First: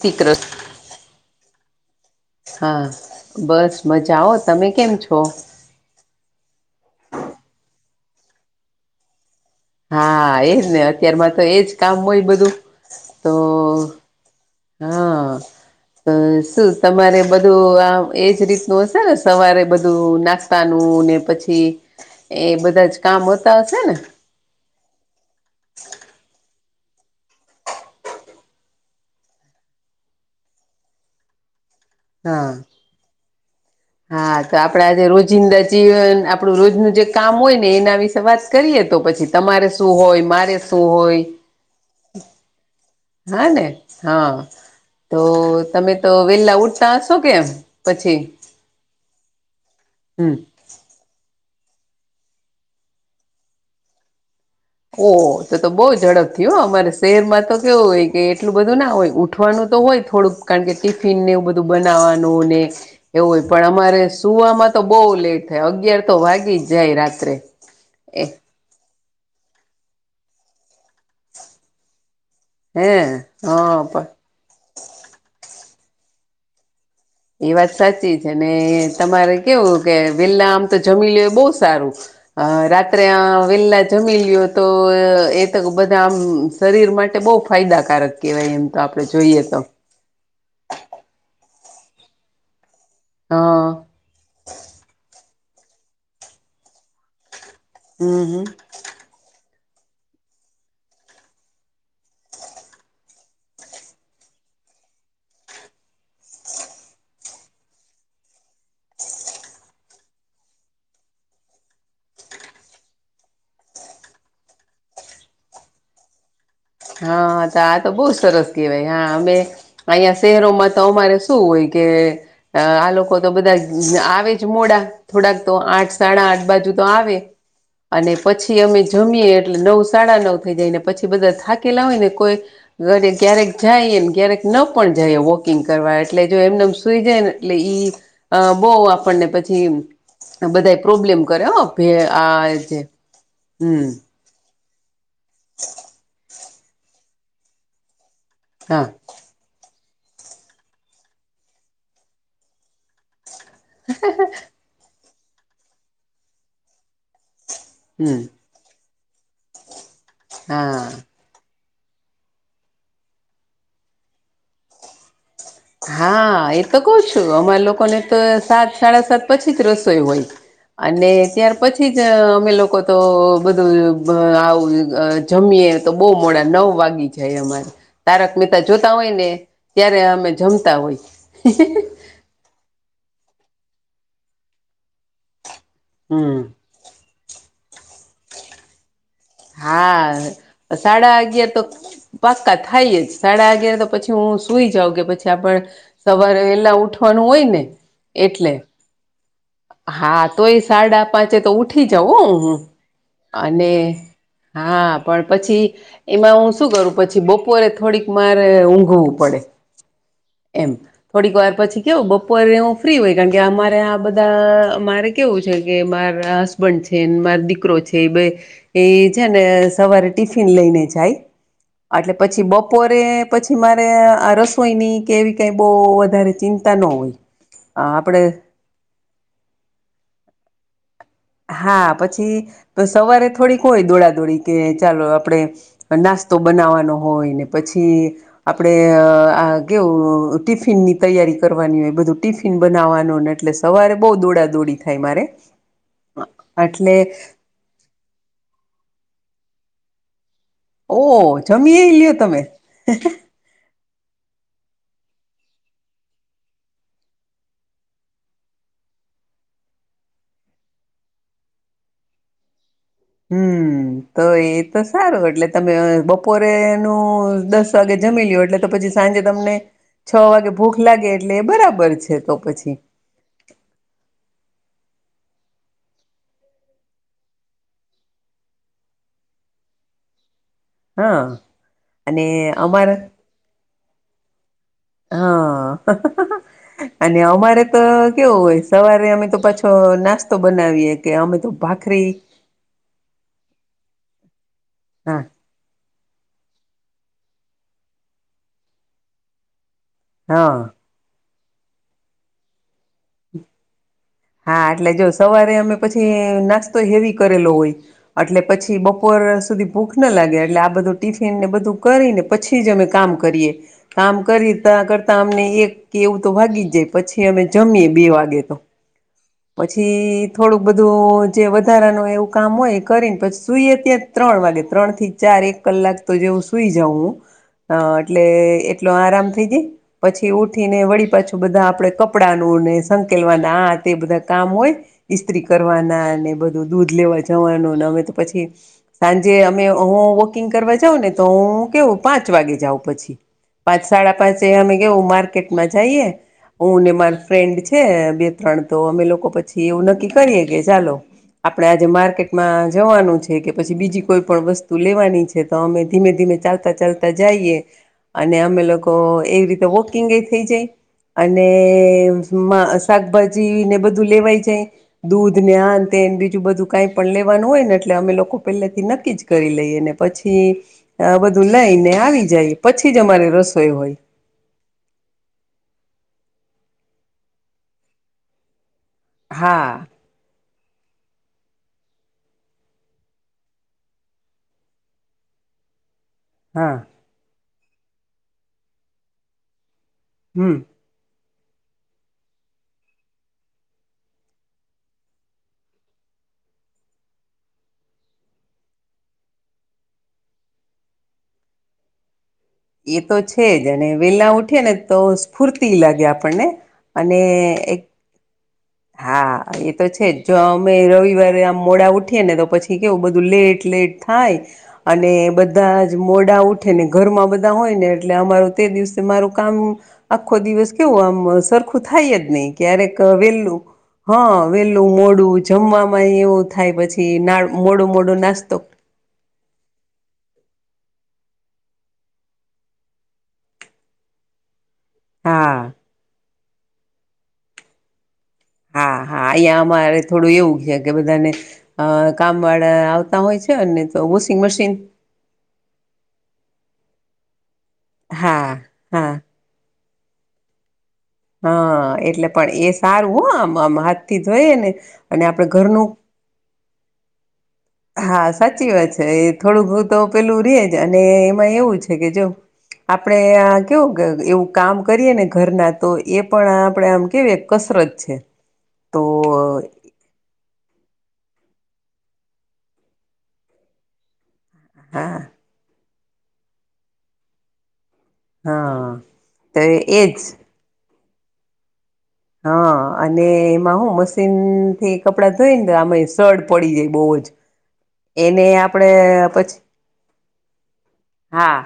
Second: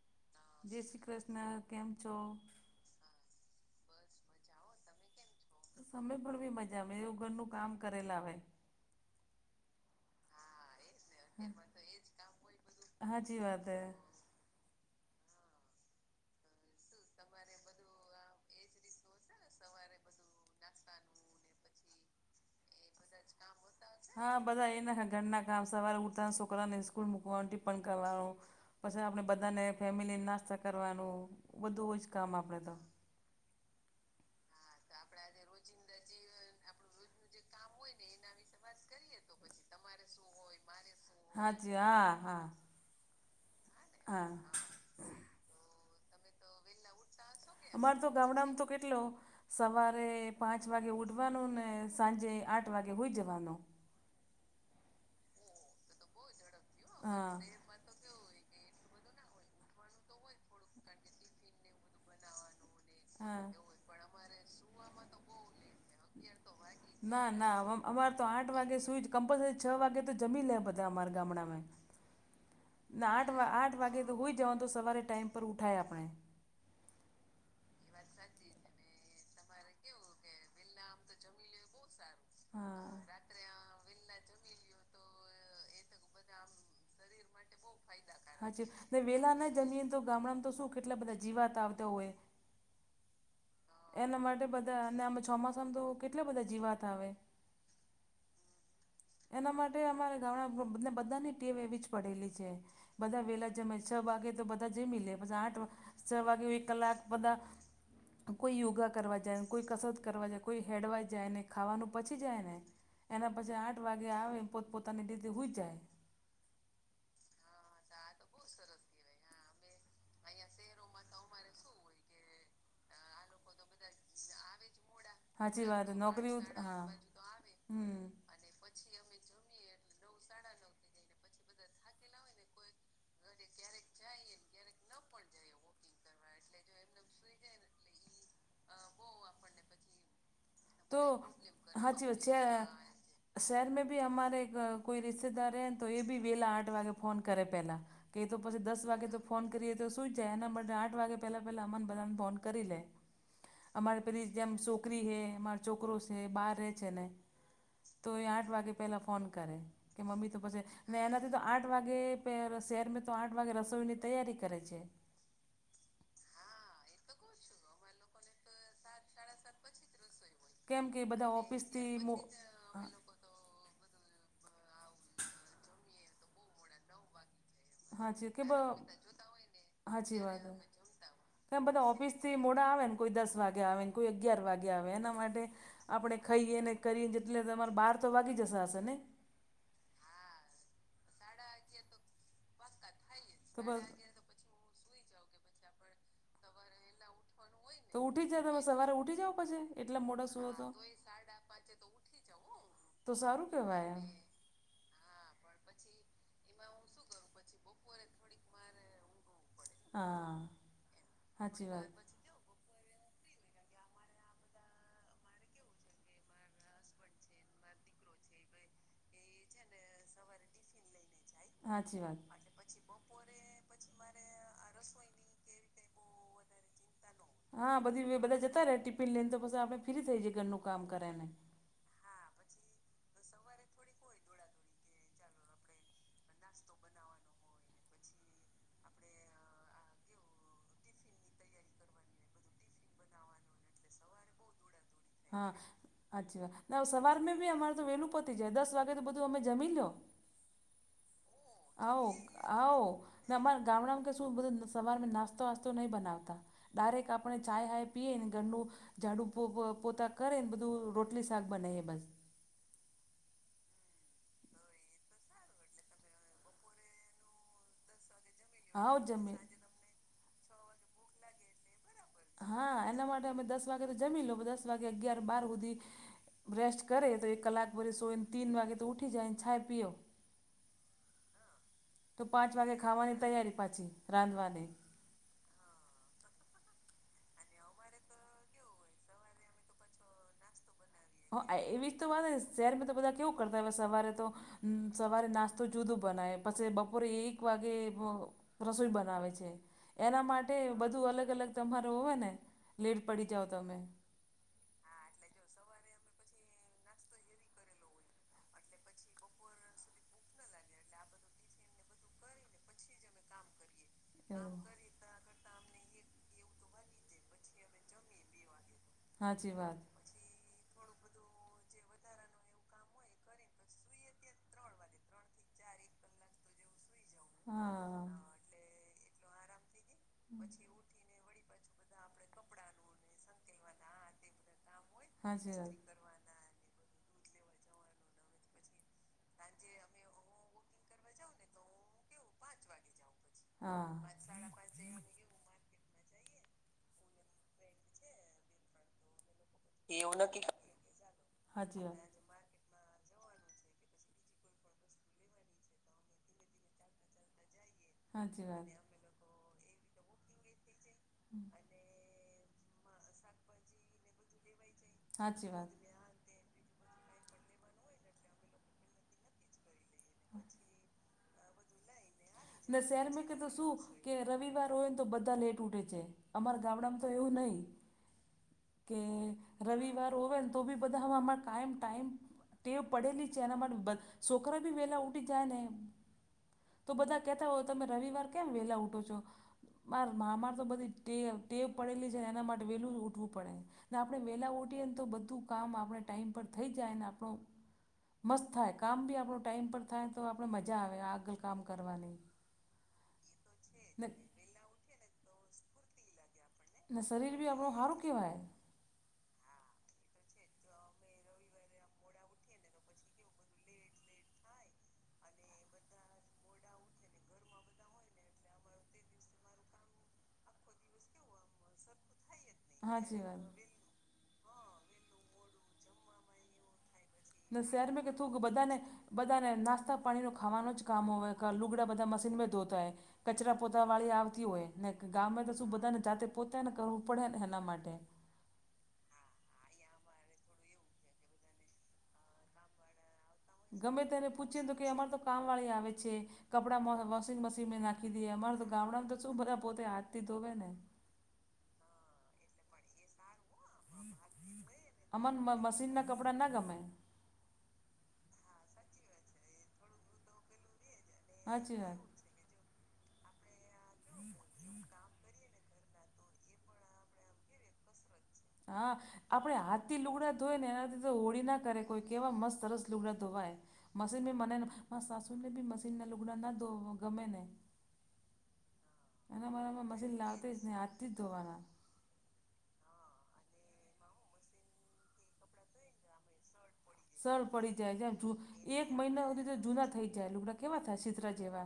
થીકરત. જય શ્રી કૃષ્ણ કેમ છો? હા બસ મજા હો તમે કેમ છો? અમે પણ બી મજા એવું ઘરનું કામ કરેલા હવે. હા એજ ને અત્યારમાં તો એજ કામ હોય બધું તો હાચી વાત હે હા શું તમારે બધું આ એજ રીત નું હસે ને સવારે બધું નાસ્તાનું ને પછી એ બધું બધા જ કામ હોતા હશે ને. હા બધા એના ઘરના કામ સવારે ઉઠતા છોકરાઓને સ્કૂલ મૂકવાનું ટિપ્પણ કરવાનું. પછી આપણે બધાને ફેમિલીને નાસ્તા કરવાનું બધું હોય જ કામ હા આપડે તો. હા તો આપડા જેે રોજિંદા જીવન આપડું રોજનું જે કામ હોય ને એના વિશે વાત કરીએ તો પછી તમારે શું હોય મારે શું હોય. હાચી હા હા હા ને હા તો તમે તો વેલા ઉઠતા હશો કેમ અમાર તો પછી ગામડામાં તો કેટલો સવારે હમ પાંચ વાગે ઉઠવાનું ને સાંજે આઠ વાગે હોઈ જવાનો. ઓહ તો તો બહુ ઝડપથી હો અમારે હા. શહેરમાં તો કેવું હોય કે એટલું બધું ના હોય ઉઠવાનું તો હોય થોડુંક કારણ કે ટિફિનને એવું બધું બનાવવાનું ને એવું હા. હોય પણ અમારે સુવામાં તો બહુ લેટ થાય અગિયાર તો વાગી જ જાય ના રાત્રે ના અમાર તો એ આઠ આઠ વાગે સુઈ જ કમ્પલસરી છ વાગે તો જમી લે બધા અમારા ગામડામે. હે ના આઠ હા આઠ વાગે પણ તો હોય જવાનું તો સવારે ટાઈમ પર ઉઠાય આપણે. એ વાત સાચી છે ને તમારે કેવું કે વેલ્લા આમ તો જમીલ્યો એ બઉ સારું અ હા. રાત્રે આ વેલ્લા જમીલ્યો તો એ તો બધા આમ શરીર માટે બહુ ફાયદાકારક કહેવાય એમ તો આપડે જોઈએ તો. ઈમ તો ગામડામાં તો શું કેટલા બધા જીવાત આવતા હોય. હહહ. એના માટે બધા અને અમે ચોમાસામાં તો કેટલા બધા જીવાત આવે. હમ્મ હમ્મ. એના માટે અમારા ગામડા ને બધાની ટીમ એવી જ પડેલી છે. બધા વેલા જમે છ વાગે તો બધા જમી લે પછી આઠ છ વાગે એક કલાક બધા કોઈ યોગા કરવા જાય ને કોઈ કસરત કરવા જાય કોઈ હેડવા જાય ને ખાવાનું પચી જાય ને. એના પછી આઠ વાગે આવે પોત પોતાની રીતે હુઈ જાય. હા તો આ તો બહુ જ સરસ કહેવાય હા અમે આહિયાં શહેરોમાં તો અમારે શું હોય કે આ લોકો તો બધા આવે જ મોડા થોડાક તો સાચી વાત આઠ સાડા નોકરી આઠ બાજુ હા તો આવે. હમ અને પછી અમે જમીએ એટલે નવ સાડા નવ થઈ જાય ને પછી બધા થાકેલા હોય ને કોઈ ઘરે ક્યારેક જાય ને ક્યારેક ન પણ જાય વોકિંગ કરવા એટલે જો એમનેમ સુઈ જાય ને એટલે ઈ અ બો આપણને પછી ઈમ. તો હાચીવાત છે આ જે શહેર મે હમ ભી હમારે ગ. કોઈ રિસતેદાર હે તો એ બી વેલા આઠ વાગે ફોન કરે પેલા કે તો પછી દસ હા વાગે તો ફોન કરીએ તો શું જાય એનાં માટે આઠ વાગે પેલાં પેલા અમન બધાને ફોન કરી લે. અમારે પેલી જેમ સોકરી હે અમાર ચોકરો છે બહાર રહે છે ને. તો હમ એ આઠ વાગે પહેલા ફોન કરે કે મમ્મી તો પછે હા ને એના ની તો આઠ વાગે પેર શેરમે તો આઠ વાગે રસોઈ ની તૈયારી કરે છે. હા એ તો કઉ છું અમારા લોકો ને તો સાત સાડા સાત પછી જ રસોઈ હોય કેમ કે અને બધા ત્યાર પછી ઓફિસથી જ મો અમે લોકો હા તો બધું આવું જમીએ. તો બહુ મોડા નવ વાગી જાય અમારે હાચી તારક મહેતા જોતા હોય ને ત્યારે અમે જમતા હોય તમે બધા ઓફિસ થી મોડા આવે ન કોઈ દસ વાગે આવે ન કોઈ અગિયાર વાગે આવે એના માટે આપણે હમ ખઈએ ને કરીએ જેટલે તમારે બાર તો વાગી જશે હશે ને. હા સાડા અગિયાર તો પાક્કા થાય જ સાડા અગિયાર તો પછી હું હુઈ જઉ કે પછી આપણ સવારે વેલ વેલા ઉઠવાનું હોય ને તો ઉઠી જ એટલે તમે સવારે ઉઠી જાવ પછી એટલા હા મોડા સુવો તો એ સાડા પાંચે તો ઉ ઉઠી જવ હ હું. તો સારું કેવાય. અને હા પણ પછી એમાં હું શું કરું પછી બપોરે થોડીક મારે ઊંઘવું પડે. હા એમ થોડીક વાર સાચી પછી વાત કેવું બપ પોરે હું ફ્રી હોય કાકે અમારે આ બધા અમારે કેવું છે કે મારા બ છે માર દીકરો છે એ બે એ છે ને સવારે ટિફિન લઈને જાય. સાચી અટલે વાત પછી બપોરે પછી મારે આ રસોઈની કેવી કાય બહુ વધારે ચિંતા ન હોય. હા બધી આપણે બધા જતા રહે ટિફિન લઈને તો પછી આપણે ફ્રી થઈ જઈએ ઘરનું કામ કરે ને. હા પછી તો સવારે થોડીક હોય દોડાદોડી કે ચાલો આપડે નાસ્તો બનાવવાનો હોય ને પછી આપડે આ કેવું ટિફિનની તૈયારી કરવાની હોય બધું ટિફિન ટિફિન બનાવવાનુંને એટલે સવારે બહુ દોડા દોડી થાય મારે હાચી વાત ના એટલે સવાર મે બી અમારે તો વેલું પતી જાય દસ વાગે તો બધું અમે જમી લો. ઓ જમી એ આવો લ્યો તમે આવો. અમારા ગામડામાં કે શું બધું સવાર મે નાસ્તો વાસ્તો નહીં બનાવતા ડાયરેક્ટ આપણે ચ હાય પીએ ને ઘરનું ઝાડુ પો પો પોત. તા કરે ને બધું રોટલી શાક બને બસ. હમ. તો એ તો સારું એટલે તમે બપોરે નું દસ વાગે જમી લો એટલે તો પછી આવો સાંજે જમે તમને છ વાગે ભૂખ લાગે એટલે એ બરાબર છે. તો પછી હા એના માટે અમે દસ વાગે તો જમી લો દસ વાગે અગિયાર બાર હુધી. રેસ્ટ કરે તો એક કલાક ભરી સોય ને તીન વાગે તો ઉઠી જાય ચાય પિઓ. હા અને તો પાંચ વાગે અમારા ખાવાની તૈયારી પાછી રાંધવાને. હા અને અમારે તો કેવું હોય સવારે અમે તો પાછો નાસ્તો બનાવીએ. કે અમે તો હા એવીજ તો ભાખરી વાત શહેરમાં તો બધા કેવું કરતા હય સવારે તો હા સવારે નાસ તો જુદું બનાવે પછી બપોરે એક વાગે રસોઈ બનાવે છે. એના માટે હા બધું અલગ અલગ તમારો હોય ને લેટ પડી જાઓ તમે. હા એટલે જો સવારે અમે પછી નાસ્તો હેવી કરેલો હોય. એટલે પછી બપોર સુધી ભૂખ ના લાગે એટલે આ બધું ટિફિન ને બધું કરીને પછી જ અમે કામ કરીએ કામ એવું કરીતા કરતા અમને એક કે એવું તો વાગી જ જાય પછી અમે જમીએે બે વાગે તો હાચી વાત પછી થોડુંક બધું જે વધારાનું એવું કામ હોય કરીને પછી સુઈએ ત્યાં ત્રણ વાગે ત્રણ થી ચાર એક કલાક તો જેવું સુઈ જાઉં હું હા એટલે એટલો આરામ થઈ જાય પછી ઉઠી ને વળી પાછું બધા આપડે કપડા નુંને સંકેલવાના આ તે બધા કામ હોય આ તે બધા કામ હોય ઈસ્ત્રી હાચી વાત. કરવાના અને બધ દૂધ લેવા જવાનુંને હવે તો પછી સાંજે અમે હું વોકિંગ કરવા જાઉં ને તો હું કેવું પાંચ વાગે જાઉં પછી પાંચ હા. સાડા પાંચે અમે કેઉ માર્કેટ મા જાઈએ હું ને માર ફ્રેન્ડ છે બે ત્રણ તો અમે લોકો પછી એવું નક્કી કરીએે કે ચાલો આપડે હાચી આજે વાત. માર્કેટ માં જવાનું છે કે પછી બીજી કોઈ પણ વસ્તુ લેવાની છે તો અમે ધીમે ધીમે ચાલતા ચાલ તા જાઈએ અને હાચી અમે વાત. લોકો એવી રીતે વોકિંગ એ થઈ જાય અને મા શાકભાજી ને બધું લેવાય જાય દૂધ હાચી ને વાત. આ તે બીજું બધું કાંઈ પણ લેવાનું હોય ને એટલે અમે લોકો પહેલાથી નક્કી જ કરી લઈએ ને પછી બધું લઈને આવી જઈએ ન પછી જ શહેર મે અમારે ક તો રસોઈ શું હોય કે રવિવાર હોયને તો બધા લેટ ઉઠે છે અમાર ગામડામાં તો એવું નહી કે હા રવિવાર હોવે ને તો બી બધા હવામા કાયમ ટાઈમ ટેવ પડેલી છે એના માટે છોકરા બી વહેલા ઉઠી જાય ને હા તો બધા કહેતા હોય તમે રવિવાર કેમ વહેલા ઉઠો છો માર હમ મામા તો બધી ટેવ ટેવ પડેલી છેને એના માટે વેલું ઉઠવું પડે ને આપણે વેલા ઉઠીએને તો બધું કામ આપણે ટાઈમ પર થઈ જાયને આપણો મસ્ત થાય કામ બી આપણો ટાઈમ પર થાય તો આપણે મજા આવે આ આગળ કામ કરવાની એ તો છે જ અને ને વેલા ઉઠી ને તો સ્ફૂર્તિ લાગે આપણને ને અને શરીર બી આપણું એક હારું કેહેવાય હા એ તો છે જો અમે રવિવારે આમ મોડા ઉઠીએ ને તો પછી કેવું બધું લેટ લેટ થાય અને બધા જ મોડા ઉઠે ને ઘરમાં બધા હોય ને એટલે અમારું તે દિવસે મારું કામ આખો દિવસ કેવો આમ સરખું થાય જ નહી ક્યારેક હાચી વાત. વેલું હા વેલું મોડું જમવામાંય એવું થાય પછી ના મોડો શહેર મે મોડો કથું નાસ્તો બધા ને બધાને નાસ્તા પાણીનો ખાવાનું જ કામ હોય લુગડા બધા મશીનમાં ધોતા હોય કચરા પોતા વાળી આવતી હોય ને ગામે હા તો શું બધાને જાતે પોતે ને કરવું પડે ને એના માટે. હા હા અહીં અમારે થોડું એવું છે કે બધાને અ કામ વાળા આવતા હોય છે. અને ગમે તો તેને વોશિંગ પૂછે તો મશીન કે અમાર તો કામવાળી આવે છે કપડાં વહ વોશિંગ મશીનને નાખી દઈએ હા અમારા તો ગામડામાં હા તો શું બધા પોતે હા થે ઘોવે ને હા એટલે પણ એ સારું હો આમ આમ હાથથી જોઈને અને આપડે ઘરનું કપડા ના ગમે હા સાચી વાત છે એ થોડુંક ઘ તો પેલું રેજ અને એમાં હાચી એવું છે વાત. કે જો આપડે કેવું કે એવું કામ કરીએ ને ઘરના તો એ પણ આપડે આમ કેવી કસરત છે. હા તો આપણે હાથ થી લુગડા ધોય ને એનાથી તો હોળી ના કરે કોઈ કેવા મસ્ત સરસ લુગડા ધોવાય મશીન મને માં હા સાસુને બી મશીનના લુગડા ના ધો ગમે ને હા એના તો મારામાં મશીન એજ લાવતી જ નહી હાજ થી જ ધોવાના હા અને એમાં હું મશીન થી કપડાં ધોઈ ને તો આમાં સડ પડી જાય. બહુ જ સળ પડી જાય જેમ એને એક આપણે મહિના પછી સુધી જૂના થઈ જાય લુગડા કેવા થાશે? હા,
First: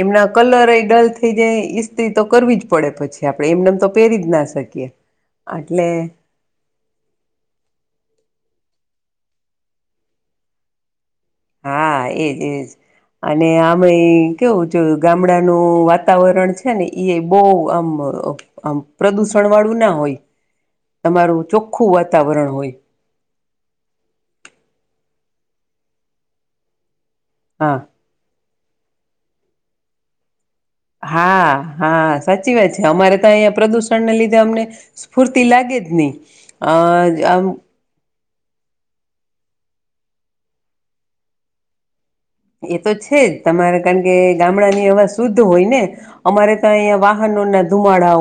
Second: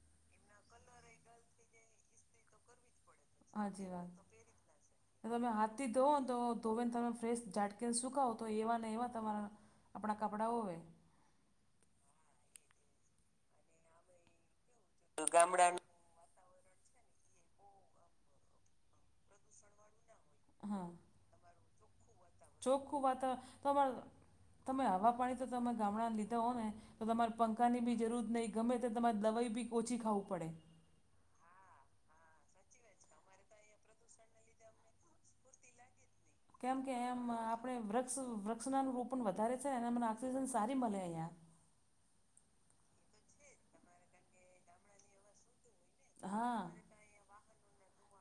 એમના કલર એ ડલ થઈ જાય ઇસ્ત્રી તો કરવી જ પડે પછી. કે આપણે એમનેમ તો હાચી વાત. પહેરી જ ના શકીએ તમે હાથથી આટલે ધોવો ને તો ધોવેને તમે ફ્રેશ ઝાટકીને સુકાવો તો એવા ને એવા તમારા આપણાં કપડા હોય. હા, એ જ એ જ અને આમય ઈ કેવું જો ગામડાનું વાતાવરણ છે છે ને ઈય બઉ આમ આમ પ્રદુષણ વાળું ના હોય. હા. તમારું ચોખ્ખું વાતાવરણ હોય. ખુ વાતા તમાર તમે હવા પાણી તો તમે ગામડા લીધા હો ને તો તમાર હા પંખાની બી જરૂર નઈ, ગમે તે તમારે દવાઈ બી ઓછી ખાવું પડે. હા, હા સાચી વાત છે. અમારે તો અહીયાં પ્રદુષણને લીધે અમને સ્ફૂર્તિ લાગે જ ની. કેમ કે એમ આપણે વૃક્ષ વૃક્ષનાનું રોપણ વધારે છે અને મને ઓઑક્સિજન સારી મલે અહીંયા. એ તો છે જ તમારે કારણ કે ગામડાની અવાજ શુદ્ધ હોય ને. અમારે તો હા અહિયાં વાહનોને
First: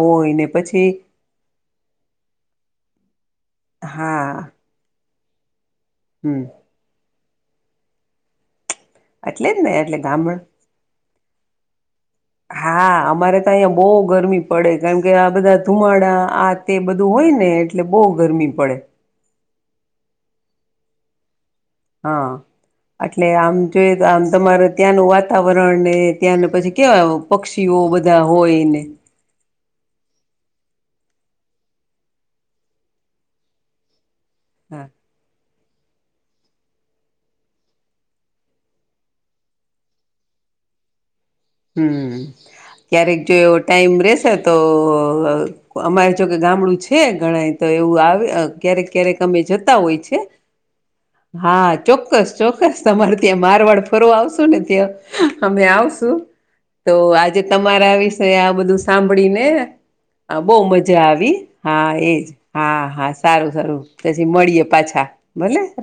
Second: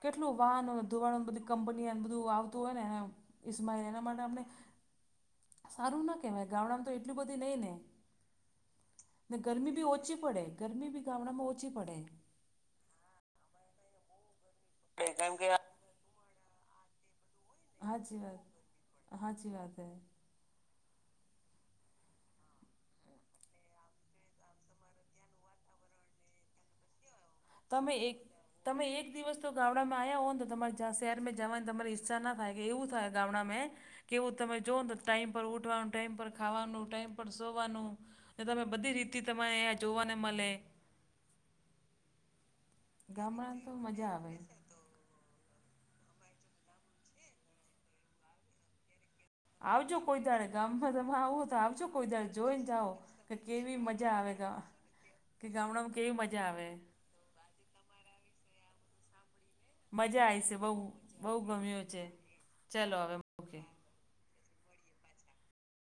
કેટલું વાહનો ધોવાણ બધી કંપની એમ બધું આવતું હોયને એણે ઈસ્માઈલ એના માટે હા આપને સારું ના હમ કેવાય ગામડામાં તો એટલું બધું નઈ ને. ને એટલે જ ગરમી બી એટલે ઓછી ગામડ પડે ગરમી બી ગામડામાં ઓછી પડે. હા, અમારે તો અહિયાં બઉ ગરમી પડે જેમ કે આ બધા ધુમાડા આ તે બધું હોય ને એટલે બહુ હાચી વાત, ગરમી પડે હાચી વાત હે. હન. એટલે આમ જોઈ તો આમ તમારે ત્યાંનું વાતાવરણને ત્યાંનું પછી કેવા આવ પક્ષીઓ તમે બધા એક હોયને. તમે એક દિવસ તો ગામડામાં આયા હોય ન તો તમાર શહેરમાં જા શહેર મે જાવાન તમાર ઈચ્છા ના થાય કે એવું થાય ગામડામાં હે. કેવું તમે હા જોઓને તો ટાઈઇમ પર ઉઠવાનું ટાઈમ પર ખાવાનું, ટાઈમ પર સોવાનું અને તમે બધી રીતી તમાર યાં જોવાને મલે. હમ ક્યારેક જો એવો ગામડામાં તો ટાઈમ મજા આવે રેશે તો અમારે જોકે ગામડું છે ઘણાય તો એવું આવે અ ક્યારેક ક્યારેક તમે જતા હોય આવજો છે. કોઈ દાડે ગામમાં તમે આવો તો હા, આવજો કોઈ ચોક્કસ દાડે જોઈને ચોક્કસ જાઓ તમાર કે ત્યાં કેવી મારવાડ મજા ફરવા આવે આવશું ને અમે આવશું. જાવે. તો આજે તમાર આ વિશે આ બધું સાંભળીને મજા અ આવી છે બઉ બહુ મજા બહુ આવી. ગમ્યું હા, છે એ જ હા ચલો હા હવે સારું મૂકીએ સારું. પછી મળીયે પાછા, ભલે.